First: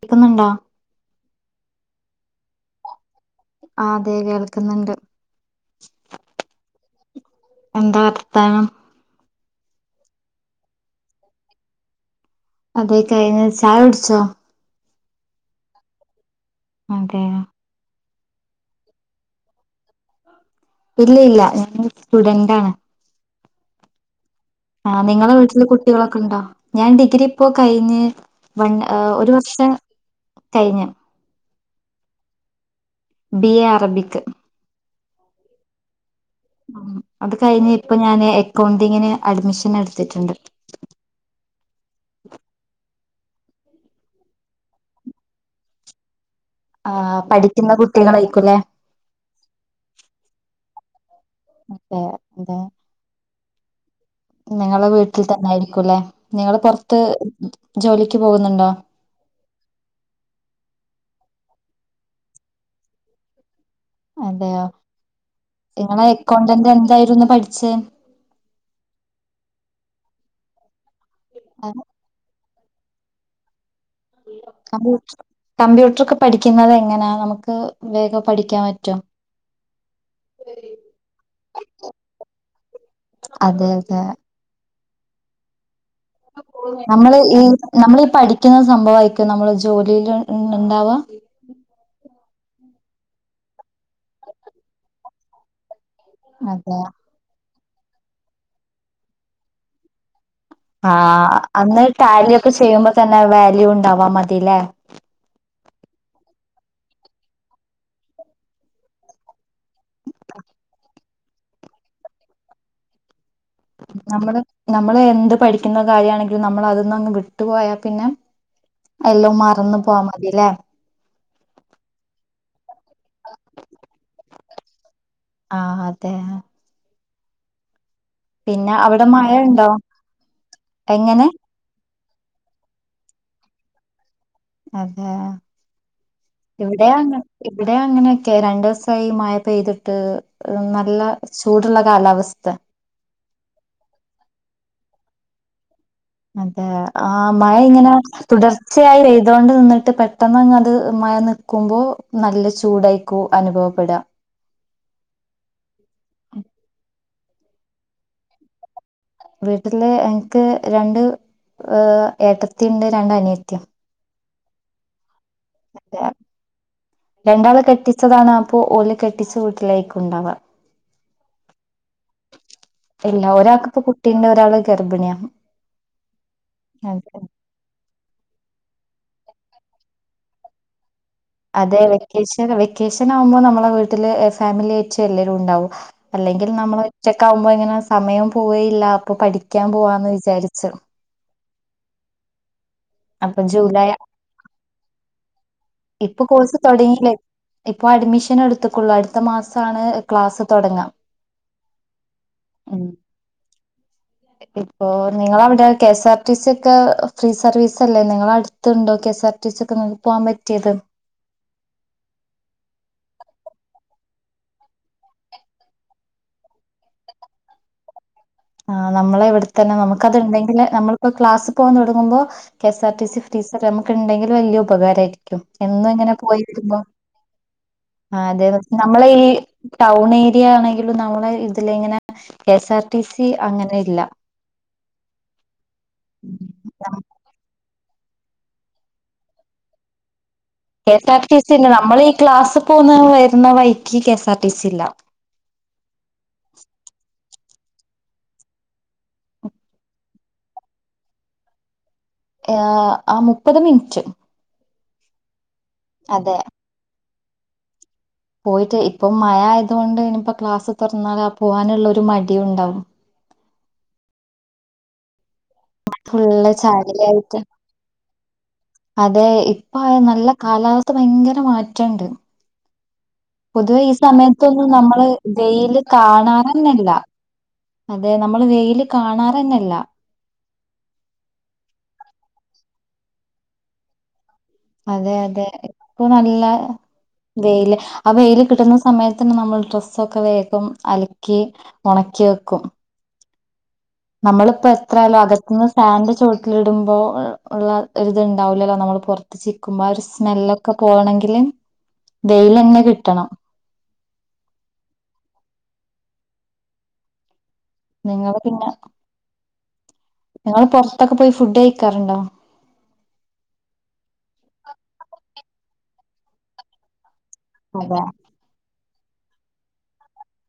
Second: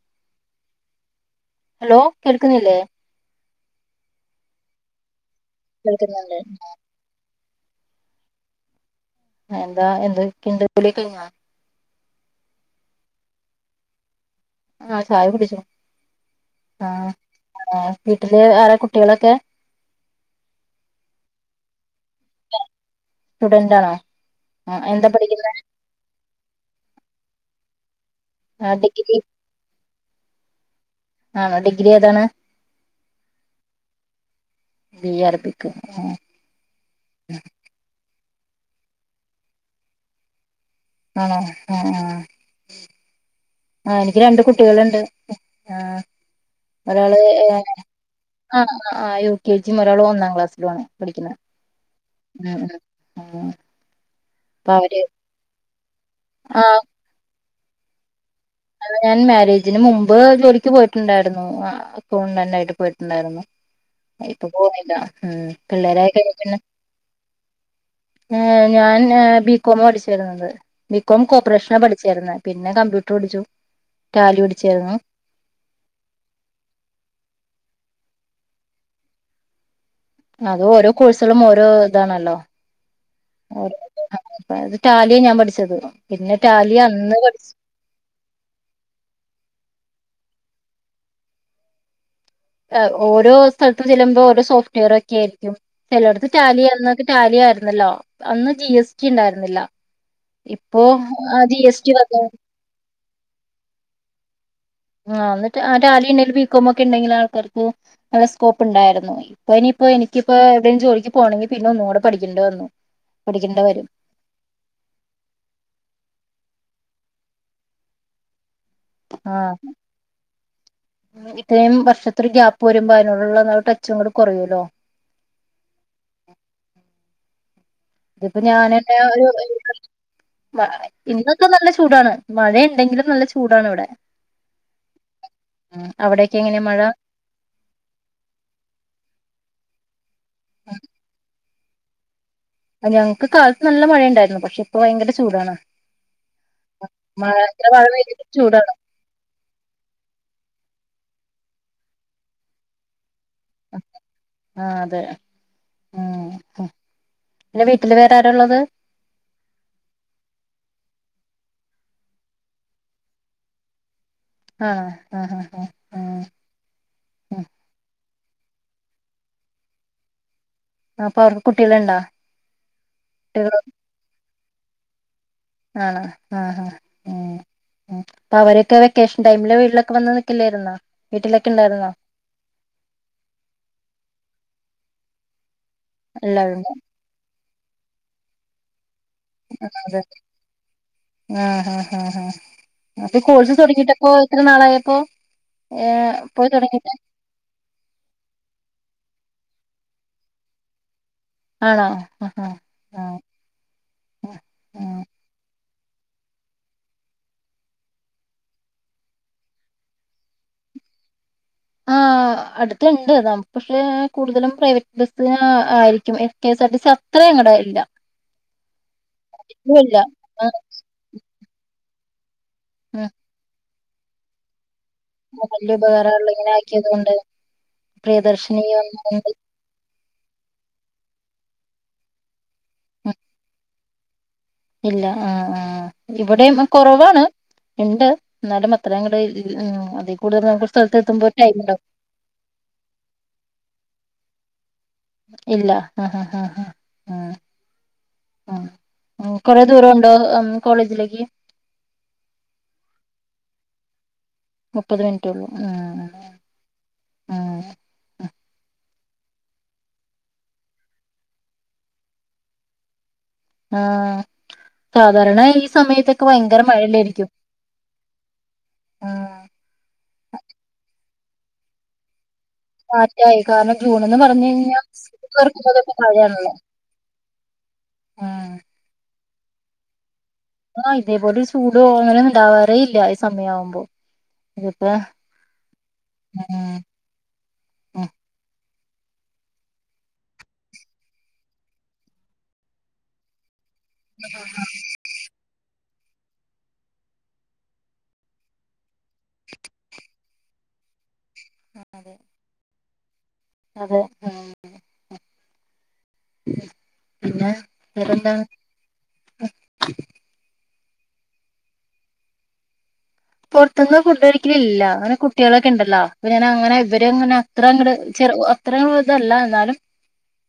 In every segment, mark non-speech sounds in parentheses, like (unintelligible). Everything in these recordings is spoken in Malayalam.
കേക്ക്ന്ന്ണ്ടാ ഹലോ കേൾക്ക്ന്നില്ലേ ആഹ് അതെ കേൾക്ക്ന്ന്ണ്ട് കേൾക്ക്ന്ന്ണ്ട് ഉം ആഹ് എന്താ വർത്താനം എന്താ എന്തൊക്കെക്ക് കുളിയൊക്കെ കെഴ്ഞ്ഞാ അതേ ക്കയ്ഞ്ഞ് ചായകുട്ച്ചോ ആഹ് ചായ കുടിച്ചു ആഹ് അതെ ആണോ വീട്ട്ല് ആരാ കുട്ടികളൊക്കെ ഇല്ല ഇല്ല ഞാനൊരു സ്റ്റുഡന്റ് ആണ്. സ്റ്റുഡന്റ് ആണോ ആഹ് എന്താ നിങ്ങളെ പഠിക്കുന്നെ വീട്ടില് കുട്ടിളൊക്കെ ഇണ്ടാ ഞാൻ ഡിഗ്രി ഇപ്പൊ കയിഞ്ഞ് വൺ ആഹ് ഒരു വർഷം കയ്ഞ്. ആണോ ഡിഗ്രി ഏതാണ്? B A Arabic. B A Arabic അഹ്. അത് കയിഞ് ഇപ്പൊ ഞാന് എക്കൗണ്ടിങ്ങിന് അഡ്മിഷനെട്ത്തിട്ട്ണ്ട്. ആണോ ആ ആഹ് ആ എനിക്ക് രണ്ട് കുട്ടികള്ണ്ട് ആഹ് ആ ഒരാള് ഏയാണ് പഠിക്കുന്ന കുട്ടികളായിക്കൂല്ലേ ആണോ അ ആഹ് യു കെ ജിം ഒരാള് ഒന്നാം ക്ലാസ്സിലു ആണ് പഠിക്ക്ന്നെ അതെ ഉം ഉം. അപ്പൊ നിങ്ങള് അവര് വീട്ടിൽ തന്നായിരിക്കുംലെ നിങ്ങള് ആഹ് പൊർത്ത് ജോലിക്ക് പോക്ന്ന്ണ്ടോ? ആ ഞാൻ മേരേജിന് മുമ്പ് ജോലിക്ക് പോയിട്ട്ണ്ടായിരുന്നു ആ ആ അകൌണ്ടന്റായിട്ട് പോയിട്ട്ണ്ടായ്രുന്നു. ഇപ്പൊ അതെയോ പോവുന്നില്ല നിങ്ങളെ പിള്ളേരായിക്കയിഞേ പിന്നെ അക്കൗണ്ടന്റ് എന്തായിരുന്നു പഠിച്ചേ ഏഹ് ഞാൻ ഏഹ് ബികോമാ പഠിച്ചിരുന്നത് ബികോം കോപ്പറേഷനാ പഠി ചേർന്നെ പിന്നെ കമ്പ്യൂട്ടർ പടിച്ചു. കമ്പ്യൂട്ട്റ് കമ്പ്യൂട്ട്റൊക്കെ പഠിക്ന്നതെങ്ങനാ നമുക്ക് വേഗം പഠിക്കാൻ പറ്റോ? അത് ഓരോ കോഴ്സളും ഓരോ താണല്ലോ. അതെ ഓരോ അതെ (unintelligible) അതായത് ടാലിയ ഞാൻ പഠിച്ചത്. പിന്നെ ടാലി അന്ന് നമ്മള് ഈ പഠിച് നമ്മളീ പഠിക്കുന്ന സംഭവായിരിക്കോ നമ്മളെ ജോലീല് ഇണ്ടാവ? അഹ് ഓരോ സ്ഥൽത്തും ചെല്ലുമ്പോ ഓരോ സോഫ്റ്റ് വെയറൊക്കെ ആയിരികും ചെലടത്ത് അതെ ടാലിയന്നത് - റ്റാലിയയിര്ന്നല്ലോ അന്ന് ജി എസ് ടി ണ്ടായ്ര്ന്നില്ല. ഇപ്പോ ആഹ് ജി എസ് ടി വന്നു. പ്പൊ ചെയ്യുമ്പോ തന്നെ വാല്യുണ്ടാവാ മതില്ലേ? ആഹ് ന്നട്ട് ആ ടാലി ണ്ടെൽ ബിക്കോമൊക്കെണ്ടെങ്കില് ആൾക്കാർക്ക് നല്ല സ്കോപ്പ് ണ്ടാര്ന്നു. ഇപ്പ ഇനിയിപ്പോ എനിക്കിപ്പോ എവിടെ ജോലിക്ക് പോണെങ്കി പിന്നെ ഒന്നൂടെ പഠിക്കണ്ടി വന്നു. പഠിക്കണ്ട വരും. നമ്മള് നമ്മള് എന്ത് പഠിക്ക്ന്ന കാര്യാണെങ്കിലും നമ്മളത് ന്നങ്ങ് വിട്ടു പോയാ പിന്നെ എല്ലും ആഹ് മറന്നു പോവാ മതിലേ? ഇത്രയും വർഷത്തൊരു ഗ്യാപ്പ് വരുമ്പോ അതിനോട്ള്ള നമ്മ്ടെ ടച്ചുഅങ്ങട്ട് കൊറയല്ലോ. ആഹ് ഹതെ. ഇതിപ്പോ പിന്നെ ഞാനെന്നെ അവിടെ ഒരു മഴ ഉണ്ടോ (unintelligible) എങ്ങനെ ഇന്നൊക്കെ നല്ല ചൂടാണ്. മഴയിണ്ടെങ്കിലും നല്ല ചൂടാണ് വടെ. അതേ അവിടെയൊക്കെ എങ്ങനെ മഴ ഇവിടെയു അങ്ങൻ ഇവിടെയു അങ്ങനൊക്കെ രണ്ട് സായി മഴ പെയ്തിട്ട് ഹ് നല്ല ചൂട്ള്ള കാലാവസ്ഥ. അഹ് ഞങ്‌ക്ക് കാൽത്ത് നല്ല മഴയിണ്ടായ്രുന്നു. പക്ഷെ ഇപ്പൊ ഭയങ്കര ചൂടാണ്. അതെ ആഹ് മഴ ഇത്ര ഇങ്ങന പെയ്തിട്ടും ചൂടാണ് തുടർച്ചയായി പെയ് തോണ്ട് നിന്നിട്ട് പെട്ടെന്നങ്ങത് മഴ നിക്കുമ്പോ നല്ല ചൂടായിക്കൂ അനുഭവപ്പെടാ. ആ അതെ ഉം ഹും. പിന്നെ വീട്ടില് വേറാരാ ള്ളത്? വീട്ടില് എൻക്ക് രണ്ട് ഈഹ് ഏട്ടത്തിണ്ട് രണ്ടനിയത്തിം. ആഹ് ആഹ് ഹാ ഹാ അതെയ? രണ്ടാളെ കെട്ടിച്ചതാണ്, അപ്പോ ഓല് കെട്ടിച്ച വീട്ടിലേയ്ക്കു ണ്ടാവാ. അപ്പൊ അവർക്ക് കുട്ടികള്ണ്ടാ? ട്ടികള് ട്ടിണ്ടൊരാള് ഗർഭിണ്യാ ആണോ ആഹ് ആഹ് ഉം ഉം അപ്പൊ അവരൊക്കെ വെക്കേഷൻ ടൈമില് വീട്ടിലൊക്കെ വന്ന് നിക്കില്ലാര്ന്നോ അതെ വെക്കേഷന് വെക്കേഷനാവുമ്പൊ നമ്മളെ വീട്ടില് എഹ് ഫാമിലിയായിറ്റ് എല്ലാരും ഉണ്ടാവും അല്ലെങ്കിൽ എല്ലാരും നമ്മള് ഒറ്റക്കാകുമ്പൊ ഇങ്ങനെ സമയം പോവേയില്ല അപ്പൊ പഠിക്കാൻ അതെ പോവാന്ന് വിചാരിച്ചു ആഹ് ആഹ് ആഹ് ആഹ് അപ്പ അപ്പൊ കോഴ്സ് ജൂലൈ തൊടങ്ങിട്ടപ്പോ എത്ര നാളായപ്പോ ഏഹ് ഇപ്പൊ പോയി കോഴ്സ് തൊടങ്ങീട്ട് തുടങ്ങിയില്ലേ ഇപ്പൊ അഡ്മിഷൻ എടുത്തുക്കുള്ളൂ അടുത്ത മാസാണ് ക്ലാസ്സ് തൊടങ്ങാ ആണോ ആഹ് ആഹ് ആഹ് ഇപ്പോ നിങ്ങളവിടെ കെ എസ് ആർ ടി സിക്കെ ഫ്രീ സർവീസല്ലേ നിങ്ങളെടുത്ത്ണ്ടോ കെ എസ് ആർ ടി സിക്കെ പോവാൻ പറ്റിയത് ആഹ് ആഹ് അടുത്തുണ്ട് നമ്മള് പക്ഷെ കൂടുതലും പ്രൈവറ്റ് ബസ് ആഹ് ആയിരിക്കും S K S R T സ അതങ്ങ്ടെ ഇല്ല ആഹ് നമ്മളെ ഇവിടെത്തന്നെ ഇല്ല ഇല്ല ആഹ് നമുക്കത്ണ്ടെങ്കില് നമ്മളിപ്പോ ക്ലാസ് പോവാൻ തൊടങ്ങുമ്പോ K S R T C ഫ്രീസർ നമുക്ക് ഇണ്ടെങ്കി വല്യ ഉപകാരായിരിക്കും ക്കും ഉം വലിയ എന്നും ഇങ്ങനെ ഉപകാരമുള്ള പോയി വരുമ്പം ആക്കിയത് കൊണ്ട് ആഹ് അതെ പ്രിയദർശിനി നമ്മളെ ഈ വന്നോണ്ട് ടൗണേര്യാണെങ്കിലും നമ്മളെ ഇതിലെ ഇങ്ങനെ കെ എസ് ആർ ടി ഉം സി അങ്ങനെയില്ല ഇല്ല ആഹ് ആഹ് ഇവിടേം ആഹ് കൊറവാണ് ഇണ്ട് എന്നാലും അത്രയങ്ങട് ഇല്ല ആഹ് അതീ കൂടുതല് കെ എസ് ആർ ടി സിണ്ട് നമ്മള് ഈ ക്ലാസ്സ് പോന്ന വരുന്ന വൈക്ക് K S R T C ഇല്ല ഇല്ല ആഹ് ആഹ് ആഹ് ആഹ് ഉം ഉം ഉം കൊറെ ദൂരംണ്ടോ ഉം കോളേജിലേക്ക് യാ ആഹ് മുപ്പത് മിൻറ്റ് മുപ്പത് മിനൻറ്റുള്ളൂ ഉം അതെ ഉം പോയിട്ട് ഇപ്പൊ മയ ആയത് കൊണ്ട് ഇനിപ്പോ ക്ലാസ് തൊറന്നാല് ആഹ് പോവാനുള്ള ഒരു മടിയുണ്ടാവും ആഹ് സാധാരണ ഈ സമയത്തക്കെ ഫുള്ള് ഭയങ്കര മഴല്ലായിരിക്കും ചാലിലായിട്ട് അതെ ഉം ഇപ്പൊ നല്ല കാലാവസ്ഥ പയങ്കര മാറ്റണ്ട് കാറ്റായി കാരണം പൊതുവെ ഈ ജൂൺന്ന് പറഞ്ഞു സമയത്തൊന്നും കഴിഞ്ഞാൽ നമ്മള് സ്കൂൾ വെയില് തുറക്കുന്നതൊക്കെ മഴയാണല്ലോ കാണാനന്നെല്ല അതെ നമ്മള് ഉം വെയില് കാണാറന്നെല്ല ആഹ് ഇതേപോലൊര് ചൂടോ അങ്ങനെണ്ടാവാറേ ഇല്ല ഈ സമയാവുമ്പോ ഇതിപ്പോ അതെ അതെ ഇപ്പൊ നല്ല ഉം വെയില് ഉം ആഹ് വെയില് കിട്ടുന്ന സമയത്ത് തന്നെ നമ്മള് ഡ്രസ്സൊക്കെ വേഗം അലക്കി ഒണക്കി വെക്കും നമ്മളിപ്പോ എത്രയാലും അകത്ത്ന്ന് ഫാനിന്റെ ചോട്ടിലിടുമ്പോ ഒള്ള ഒരിത്ണ്ടാവില്ലല്ലോ നമ്മള് പൊ പൊറത്ത് ചിക്കുമ്പോ ആ ഒരു സ്മെല്ലൊക്കെ പോകണെങ്കില് വെയിലന്നെ കിട്ടണം അതെ ആഹ് ഉം പിന്നെ നിങ്ങള് വേറെന്താണ് പിന്നെ നിങ്ങള് പൊറത്തൊക്കെ പോയി ഫുഡ് കയിക്കാറുണ്ടോ പൊറത്തൂന്ന് ഫുഡ് കഴിക്കലില്ല അങ്ങനെ കുട്ടികളൊക്കെ ഇണ്ടല്ലോ അപ്പോ ഞാനങ്ങനെ ഇവരെ അങ്ങനെ അത്രങ്ങട് അതെ ചെറു ഓഹ് അത്ര ഇതല്ല എന്നാലും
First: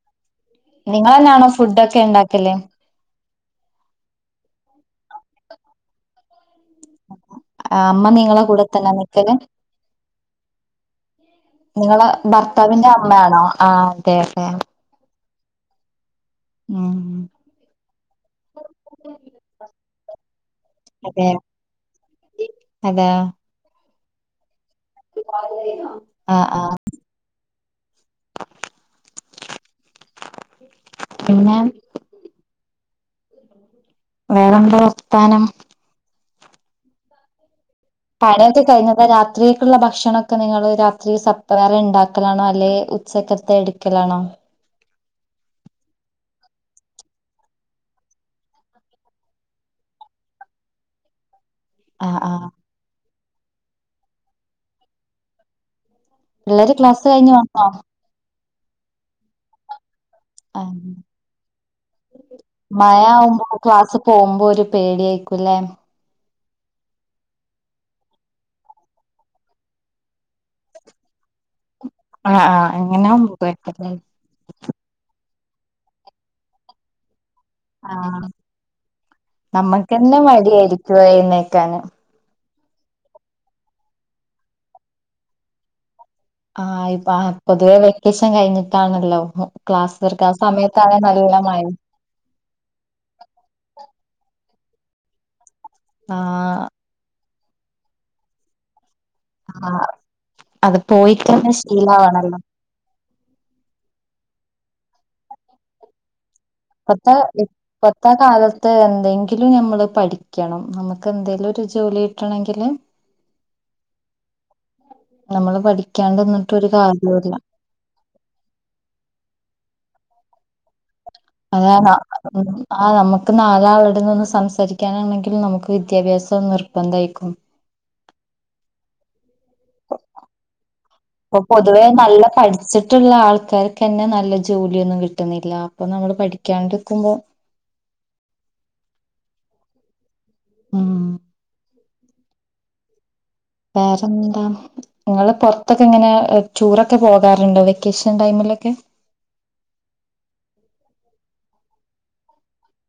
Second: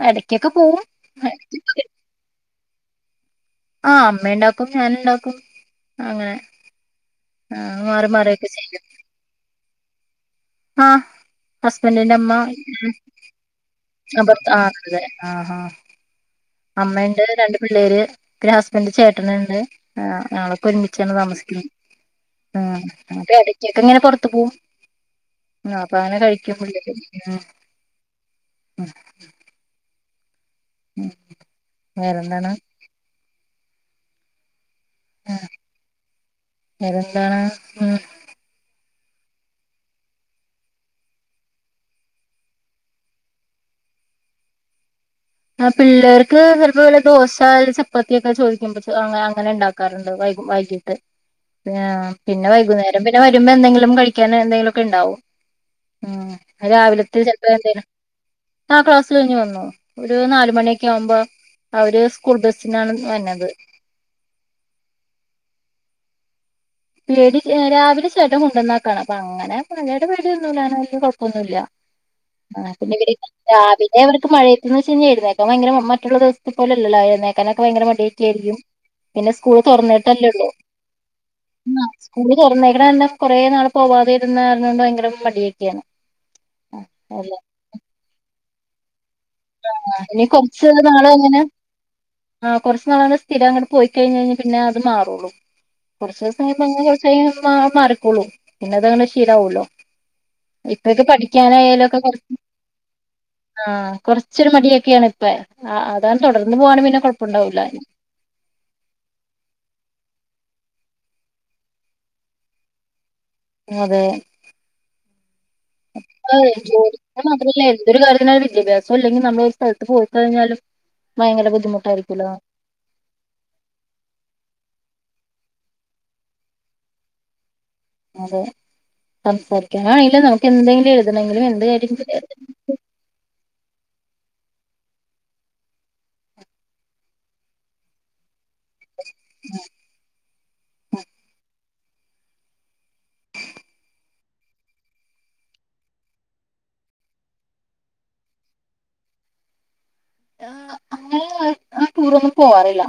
ആഹ് എടക്കക്കെ പോവും (unintelligible) ക്കെണ്ടാക്കല്ലേ ആഹ് അമ്മ ഇണ്ടാക്കും ഞാനുണ്ടാക്കും അങ്ങനെ ആഹ് മാറി മാറിക്കെ ചെയ്യും അവിടെ തന്നേ. ആ, നിങ്ങളെ ഹസ്ബൻഡിന്റെ അമ്മ, ഭർത്താവിന്റെ അമ്മയാണോ ആ അതെ അതെ ആ, ആ. അതെ. ആ, ആ. ഉം അമ്മയുണ്ട് രണ്ട് പിള്ളേർ. പിന്നെ ഹസ്ബറിന്റെ ചേട്ടൻ ഉണ്ട്. ഞളൊക്കെ ഒരുമിച്ചാണ് അതെ താമസിക്കുന്നത്. ഉം, അതെ അ, ഇടക്കൊക്കെ ഇങ്ങനെ പൊറത്തു പോകും. അപ്പൊ അങ്ങനെ ആ കഴിക്കും ആ (unintelligible) ഉം. പിന്നെ. വേറെന്താണ്? വേറെന്താ വർത്താനം? വേറെന്താണ്? പണിയൊക്കെ കഴിഞ്ഞാതാ. രാത്രിക്കുള്ള ഭക്ഷണൊക്കെ നിങ്ങൾ രാത്രി സപ്പറൈറ്റ് വേറെ ഉണ്ടാക്കലാണോ അല്ലെ. സെപ്പറേറ്റ് എടുക്കലാണോ? ആ, പിള്ളേർക്ക് ചിലപ്പോ വല്ല ദോശ, ചപ്പാത്തിയൊക്കെ, ചോദിക്കുമ്പ അങ്ങനെ ഉണ്ടാക്കാറുണ്ട് വൈകീട്ട്. ആ, പിന്നെ വൈകുന്നേരം പിന്നെ വരുമ്പോ എന്തെങ്കിലും കഴിക്കൻ എന്തെങ്കിലുമൊക്കെ ഉണ്ടാവും. പിള്ളേര് ക്ലാസ് രാവിലത്തെ കഴിഞ്ഞ് ചെലപ്പോ വന്നോ എന്തേലും. ആ. ക്ലാസ്സ് കഴിഞ്ഞ് വന്നോ? ഒരു നാല് ആ മണിയൊക്കെ ആവുമ്പോ അവര് സ്കൂൾ ബസിനാണ് മഴ ആവുമ്പോ വരണത്. ക്ലാസ് പോകുമ്പോ ഒരു പേടി ആയിക്കുംല്ലേ. പേടി രാവിലെ ചേട്ടൻ കൊണ്ടുന്നാക്കാണ്. അപ്പൊ അങ്ങനെ പണിടെ പേടിയൊന്നുംല്ല. കുഴപ്പൊന്നുല്ല. ആ, പിന്നെ അങ്ങനെ ആ, ആവുമ്പോ കൊഴപ്പല്ല രാവിലെ മഴയത്ത് ന്ന് വച്ചാ എഴുന്നേൽ ക്കാന്ന് ഭയങ്കര മറ്റുള്ള ദിവസ പോലെ ല്ലോ എഴുന്നേൽ എഴുന്നെ ൽകാനൊക്കെ ഭയങ്കര ആ മടിയൊക്ക ആയിരിക്കും. പിന്നെ സ്കൂൾ തുറന്നിട്ടല്ലേ ഉള്ളൂ. ഏഴുന്നേൽ ക്കാന് സ്കൂൾ തുറന്നേക്കണ കുറേ നാൾ പോവാതെ ഇരുന്ന് കാരണം കൊണ്ട് ഭയങ്കര മടിയൊക്കെയാണ്. ആ, ഇപ്പ അല്ല പൊതുവെ വെക്കേഷൻ കഴിഞ്ഞിട്ടാണല്ലോ. ക്ലാസ് ഇനി തുറക്കാ. ആ, കുറച്ച് സമയത്താണ് നാള് നല്ല അങ്ങനെ മഴ. ആ, കുറച്ച് നാളങ്ങനെ സ്ഥിര അങ്ങട്ട് പോയി കഴിഞ് കഴിഞ്ഞ പിന്നെ അത് മാറൂള്ളൂ. കുറച്ചു ദിവസം ആഹ് അങ്ങനെ പോയിക്കഴിഞ്ഞാൽ മാറികോളും. പിന്നെ അതങ്ങനെ ശീലവല്ലോ. ആഹ് അത് ഇപ്പൊക്കെ പോയിട്ടന്നെ പഠിക്കാനായാലുംക്കെ കുറച്ച് ശീലാവണല്ലോ ആ, കുറച്ചൊരു മടിയൊക്കെയാണ് ഇപ്പ, അതങ്ങനെ തുടർന്ന് പോകാണ് ങ്കി പിന്നെ കൊഴപ്പണ്ടാവില്ല. ഇന്നത്തെ കാലത്ത് എന്തെങ്കിലും നമ്മൾ പഠിക്കണം. നമുക്ക് എന്തെലും ഒരു ജോലി കിട്ടണമെങ്കില് അതെ. നമ്മള് പഠിക്കണ ജോലിക് മാത്രല്ല. എന്തൊരു കാര്യത്തിനും വിദ്യാഭ്യാസം ഇല്ലെങ്കിൽ നമ്മൾ ഒരു സ്ഥലത്ത് പോയി കഴിഞ്ഞാലും ഭയങ്കര അതാണ്. ബുദ്ധിമുട്ടായിരിക്കുല്ലോ ആ, നമുക്ക് നാലാ ആളാടോന്ന് സംസാരിക്കാനാണെങ്കിലിൽ നമുക്ക് വിദ്യാഭ്യാസം നിർബന്ധംമായിരിക്കും. അതെ, സംസാരിക്കാനാന്നെങ്കി ലും നമുക്ക് എന്തെങ്കിലും എഴു ഇപ്പൊ പൊതുവെ നല്ല പഠിച്ചിട്ട് പഠിച്ചിട്ടുള്ള ആൾക്കാർക്ക്ന്നെ നല്ല ജോലിയൊന്നും കിട്ടുന്നില്ല. അപ്പൊ നമ്മള് പഠിക്കാണ്ടിരിക്കുമ്പോ ഉ (inaudible) ഉം (inaudible) വേറെന്താ? നിങ്ങൾ പുറത്തൊക്കെ എങ്ങനെ ടൂറൊക്കെ പോകാറുണ്ടോ? വെക്കേഷൻ ടൈമിലൊക്കെ? ആ, അങ്ങനെ ടുറൊന്നും പോവാറില്ല.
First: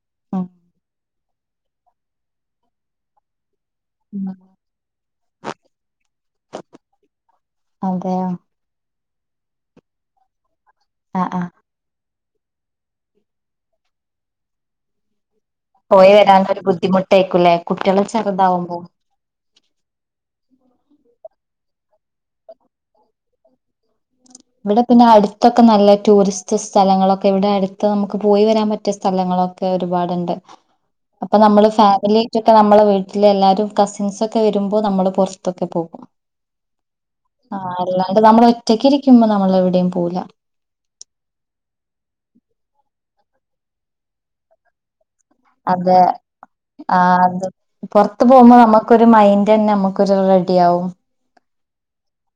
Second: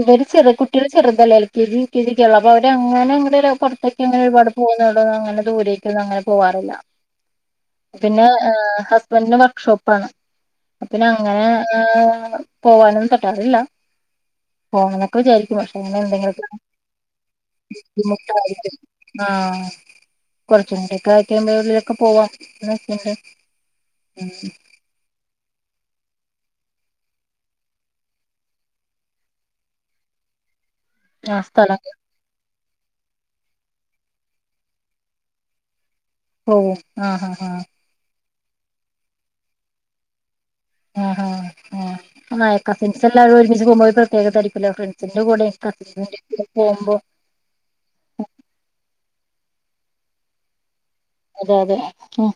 ഇവര് ഉം ചെറ കുട്ടികൾ ചെറുതല്ലേ. കി ഇതിരിക്കുള്ള (unintelligible) അപ്പൊ അവര് അങ്ങനെ പുറ ഒക്കെ അങ്ങനെ ഒരുപാട് പോകുന്നതേടെന്നും അങ്ങനെ ദുരേക്കൊന്നും അങ്ങനെ പോവാറില്ല അതെയോ പിന്നെ ഹസ്ബൻഡന് വർക്ക്ഷോപ്പാണ് പിന്നെ ആഹ് അങ്ങനെ ആഹ് പോവാനൊന്നും പറ്റാറില്ല പോണം എന്നൊക്കെ വിചാരിക്കുന്നു എങ്ങനെ ഉണ്ടായി പോയി നിങ്ങൾക്ക് വരാനൊരു ബുദ്ധിമുട്ടായിക്കൂല്ലേ കുട്ടികള് ചെറുതാവുമ്പോ ബുദ്ധിമുട്ടായിരിക്കും ആഹ് കൊറച്ച് കൂടെക്കെ ആയി കഴിയുബള് ഉള്ളിലൊക്കെ പോവാ (unintelligible) ഉം ഇവിടെ പിന്നെ അടുത്തൊക്കെ നല്ല ടൂറിസ്റ്റ് സ്ഥലങ്ങളൊക്കെ ഇവിടെ അടുത്ത് നമുക്ക് പോയി വരാൻ പറ്റിയ സ്ഥലങ്ങളൊക്കെ ഒക്കെ ഒരുപാടുണ്ട് (inaudible) അപ്പൊ നമ്മള് സ്ഥലം ഫാമിലി റ്റൊക്കെ നമ്മളെ വീട്ടിലെ എല്ലാരും കസിൻസൊക്കെ വരുമ്പോ നമ്മള് പുറത്തൊക്കെ പോകും പോവും ആഹ് ആഹ് ആ അല്ലാണ്ട് നമ്മൾ ഒറ്റക്കിരിക്കുമ്പോ നമ്മള് എവിടെയും പോവുല ആഹ് ആഹ് ആഹ് കസിൻസ് എല്ലാരും ഒരുമിച്ച് പോകുമ്പോ പ്രത്യേകത ആയിരിക്കല്ലോ ഫ്രണ്ട്സിന്റെ കൂടെ ആഹ് (unintelligible) പോവുമ്പോ അത് പെറത്ത് പോകുമ്പോ നമുക്കൊരു മൈന്റെന്നെ നമുക്കൊരു റെഡിയാവും അതെ അതെ ഉം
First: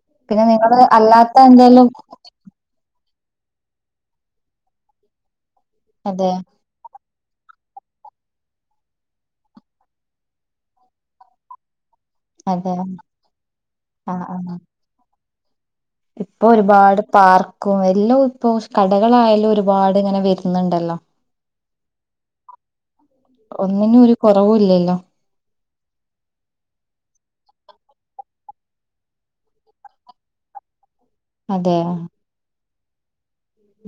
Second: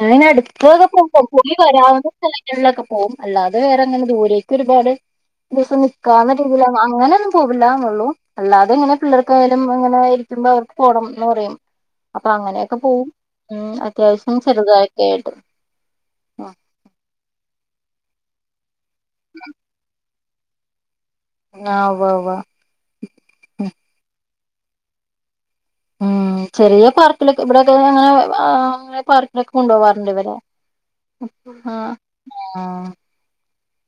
അങ്ങനെ പിന്നെ നിങ്ങള് എടുക്കക്കെ പോ അല്ലാത്ത പോയി എന്തേലും വരാവുന്ന സ്ഥല ങ്ങളിലൊക്കെ പോവും അല്ലാതെ വേറെങ്ങനെ ദൂരേക്ക് ഒരുപാട് ദിവസം അതെ നിക്കാവുന്ന രീതിയില് അങ്ങനെയൊന്നും പോവില്ല എന്നെള്ളൂ അല്ലാതെ ഇങ്ങനെ പിള്ളർക്കായാലും അങ്ങനെയിരിക്കുമ്പോ അവർക്ക് പോകണം എന്ന് പറയും അപ്പൊ അതെ അങ്ങനെയൊക്കെ പോവും ഉം ആഹ് അത്യാവശ്യം ആഹ് ചെറുതായിട്ടക്കൊയിട്ട് ഇപ്പൊ ഒരുപാട് പാർക്കും എല്ലാം ഇപ്പോ കടകളായാലും ഒരുപാട് ഇങ്ങനെ വര് ന്നുണ്ടല്ലോ ആഹ് ഉവ്വ് ഉവ്വ് ഉം ഒന്നിനും ഒരു കൊറവൂല്ലല്ലോ ഉം ചെറിയ പാർക്കിലൊക്കെ ഇവിടെക്കെ ഇങ്ങനെ അങ്ങനെ പാർക്കിലൊക്കെ കൊണ്ടോവാറുണ്ട് ഇവരെ ആഹ് അതെ ആഹ്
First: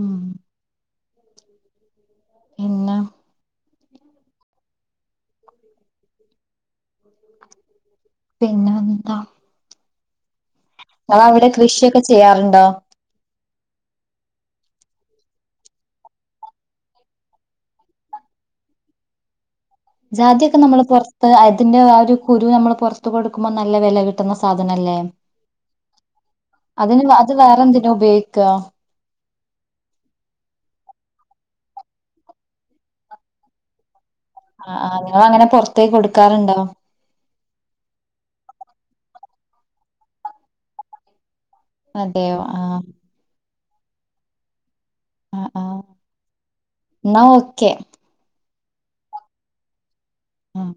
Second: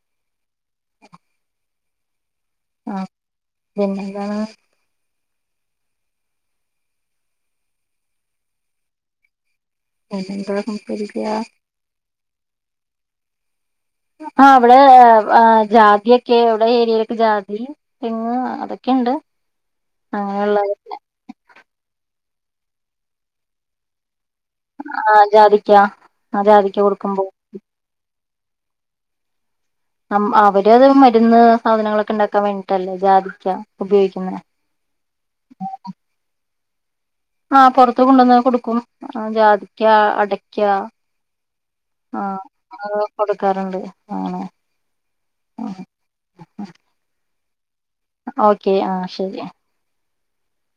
ഉം ഉം പിന്നെ പിന്നെന്താണ് (inaudible) ഉം പിന്നെ എന്താ? പിന്നെ എന്താർന്നു ഇങ്ങളവിടെ കൃഷിയൊക്കെ ചെയ്യാറുണ്ടോ? ആഹ് ഇവിടെ ജാതിയൊക്കെ ഇവിടെ ഏരിയയിലൊക്കെ ജാതി പിനെ അതൊക്കെണ്ട് ജാതിക്കെ നമ്മള് പൊറത്ത് അതിന്റെ ആ ഒരു കുരു നമ്മള് പൊറത്ത് കൊടുക്കുമ്പോൾ നല്ല വെല കിട്ടും കിട്ടുന്ന സാധനല്ലേ ആ ജാതിക്ക ആ ജാതിക്ക അതിന് കൊടുക്കുമ്പോ അത് വേറെന്തിനാ ഉപയോഗിക്കാ അവര് അത് മരുന്ന് സാധനങ്ങളൊക്കെ ഉണ്ടാക്കാൻ വേണ്ടിട്ടല്ലേ ജാതിക്ക ഉപയോഗിക്കുന്നെ ആ നിങ്ങളങ്ങനെ പൊറത്തേക്ക് കൊടു ക്കാറുണ്ടോ? ആഹ് പൊറത്ത് കൊണ്ടുവന്ന് കൊടുക്കും ജാതിക്ക, അടക്ക ആഹ് അത് കൊടുക്കാറുണ്ട് അങ്ങനെ ആഹ് ആഹ് എന്നാ ഓക്കെ ഓക്കെ ആഹ് ശെരി ആഹ്.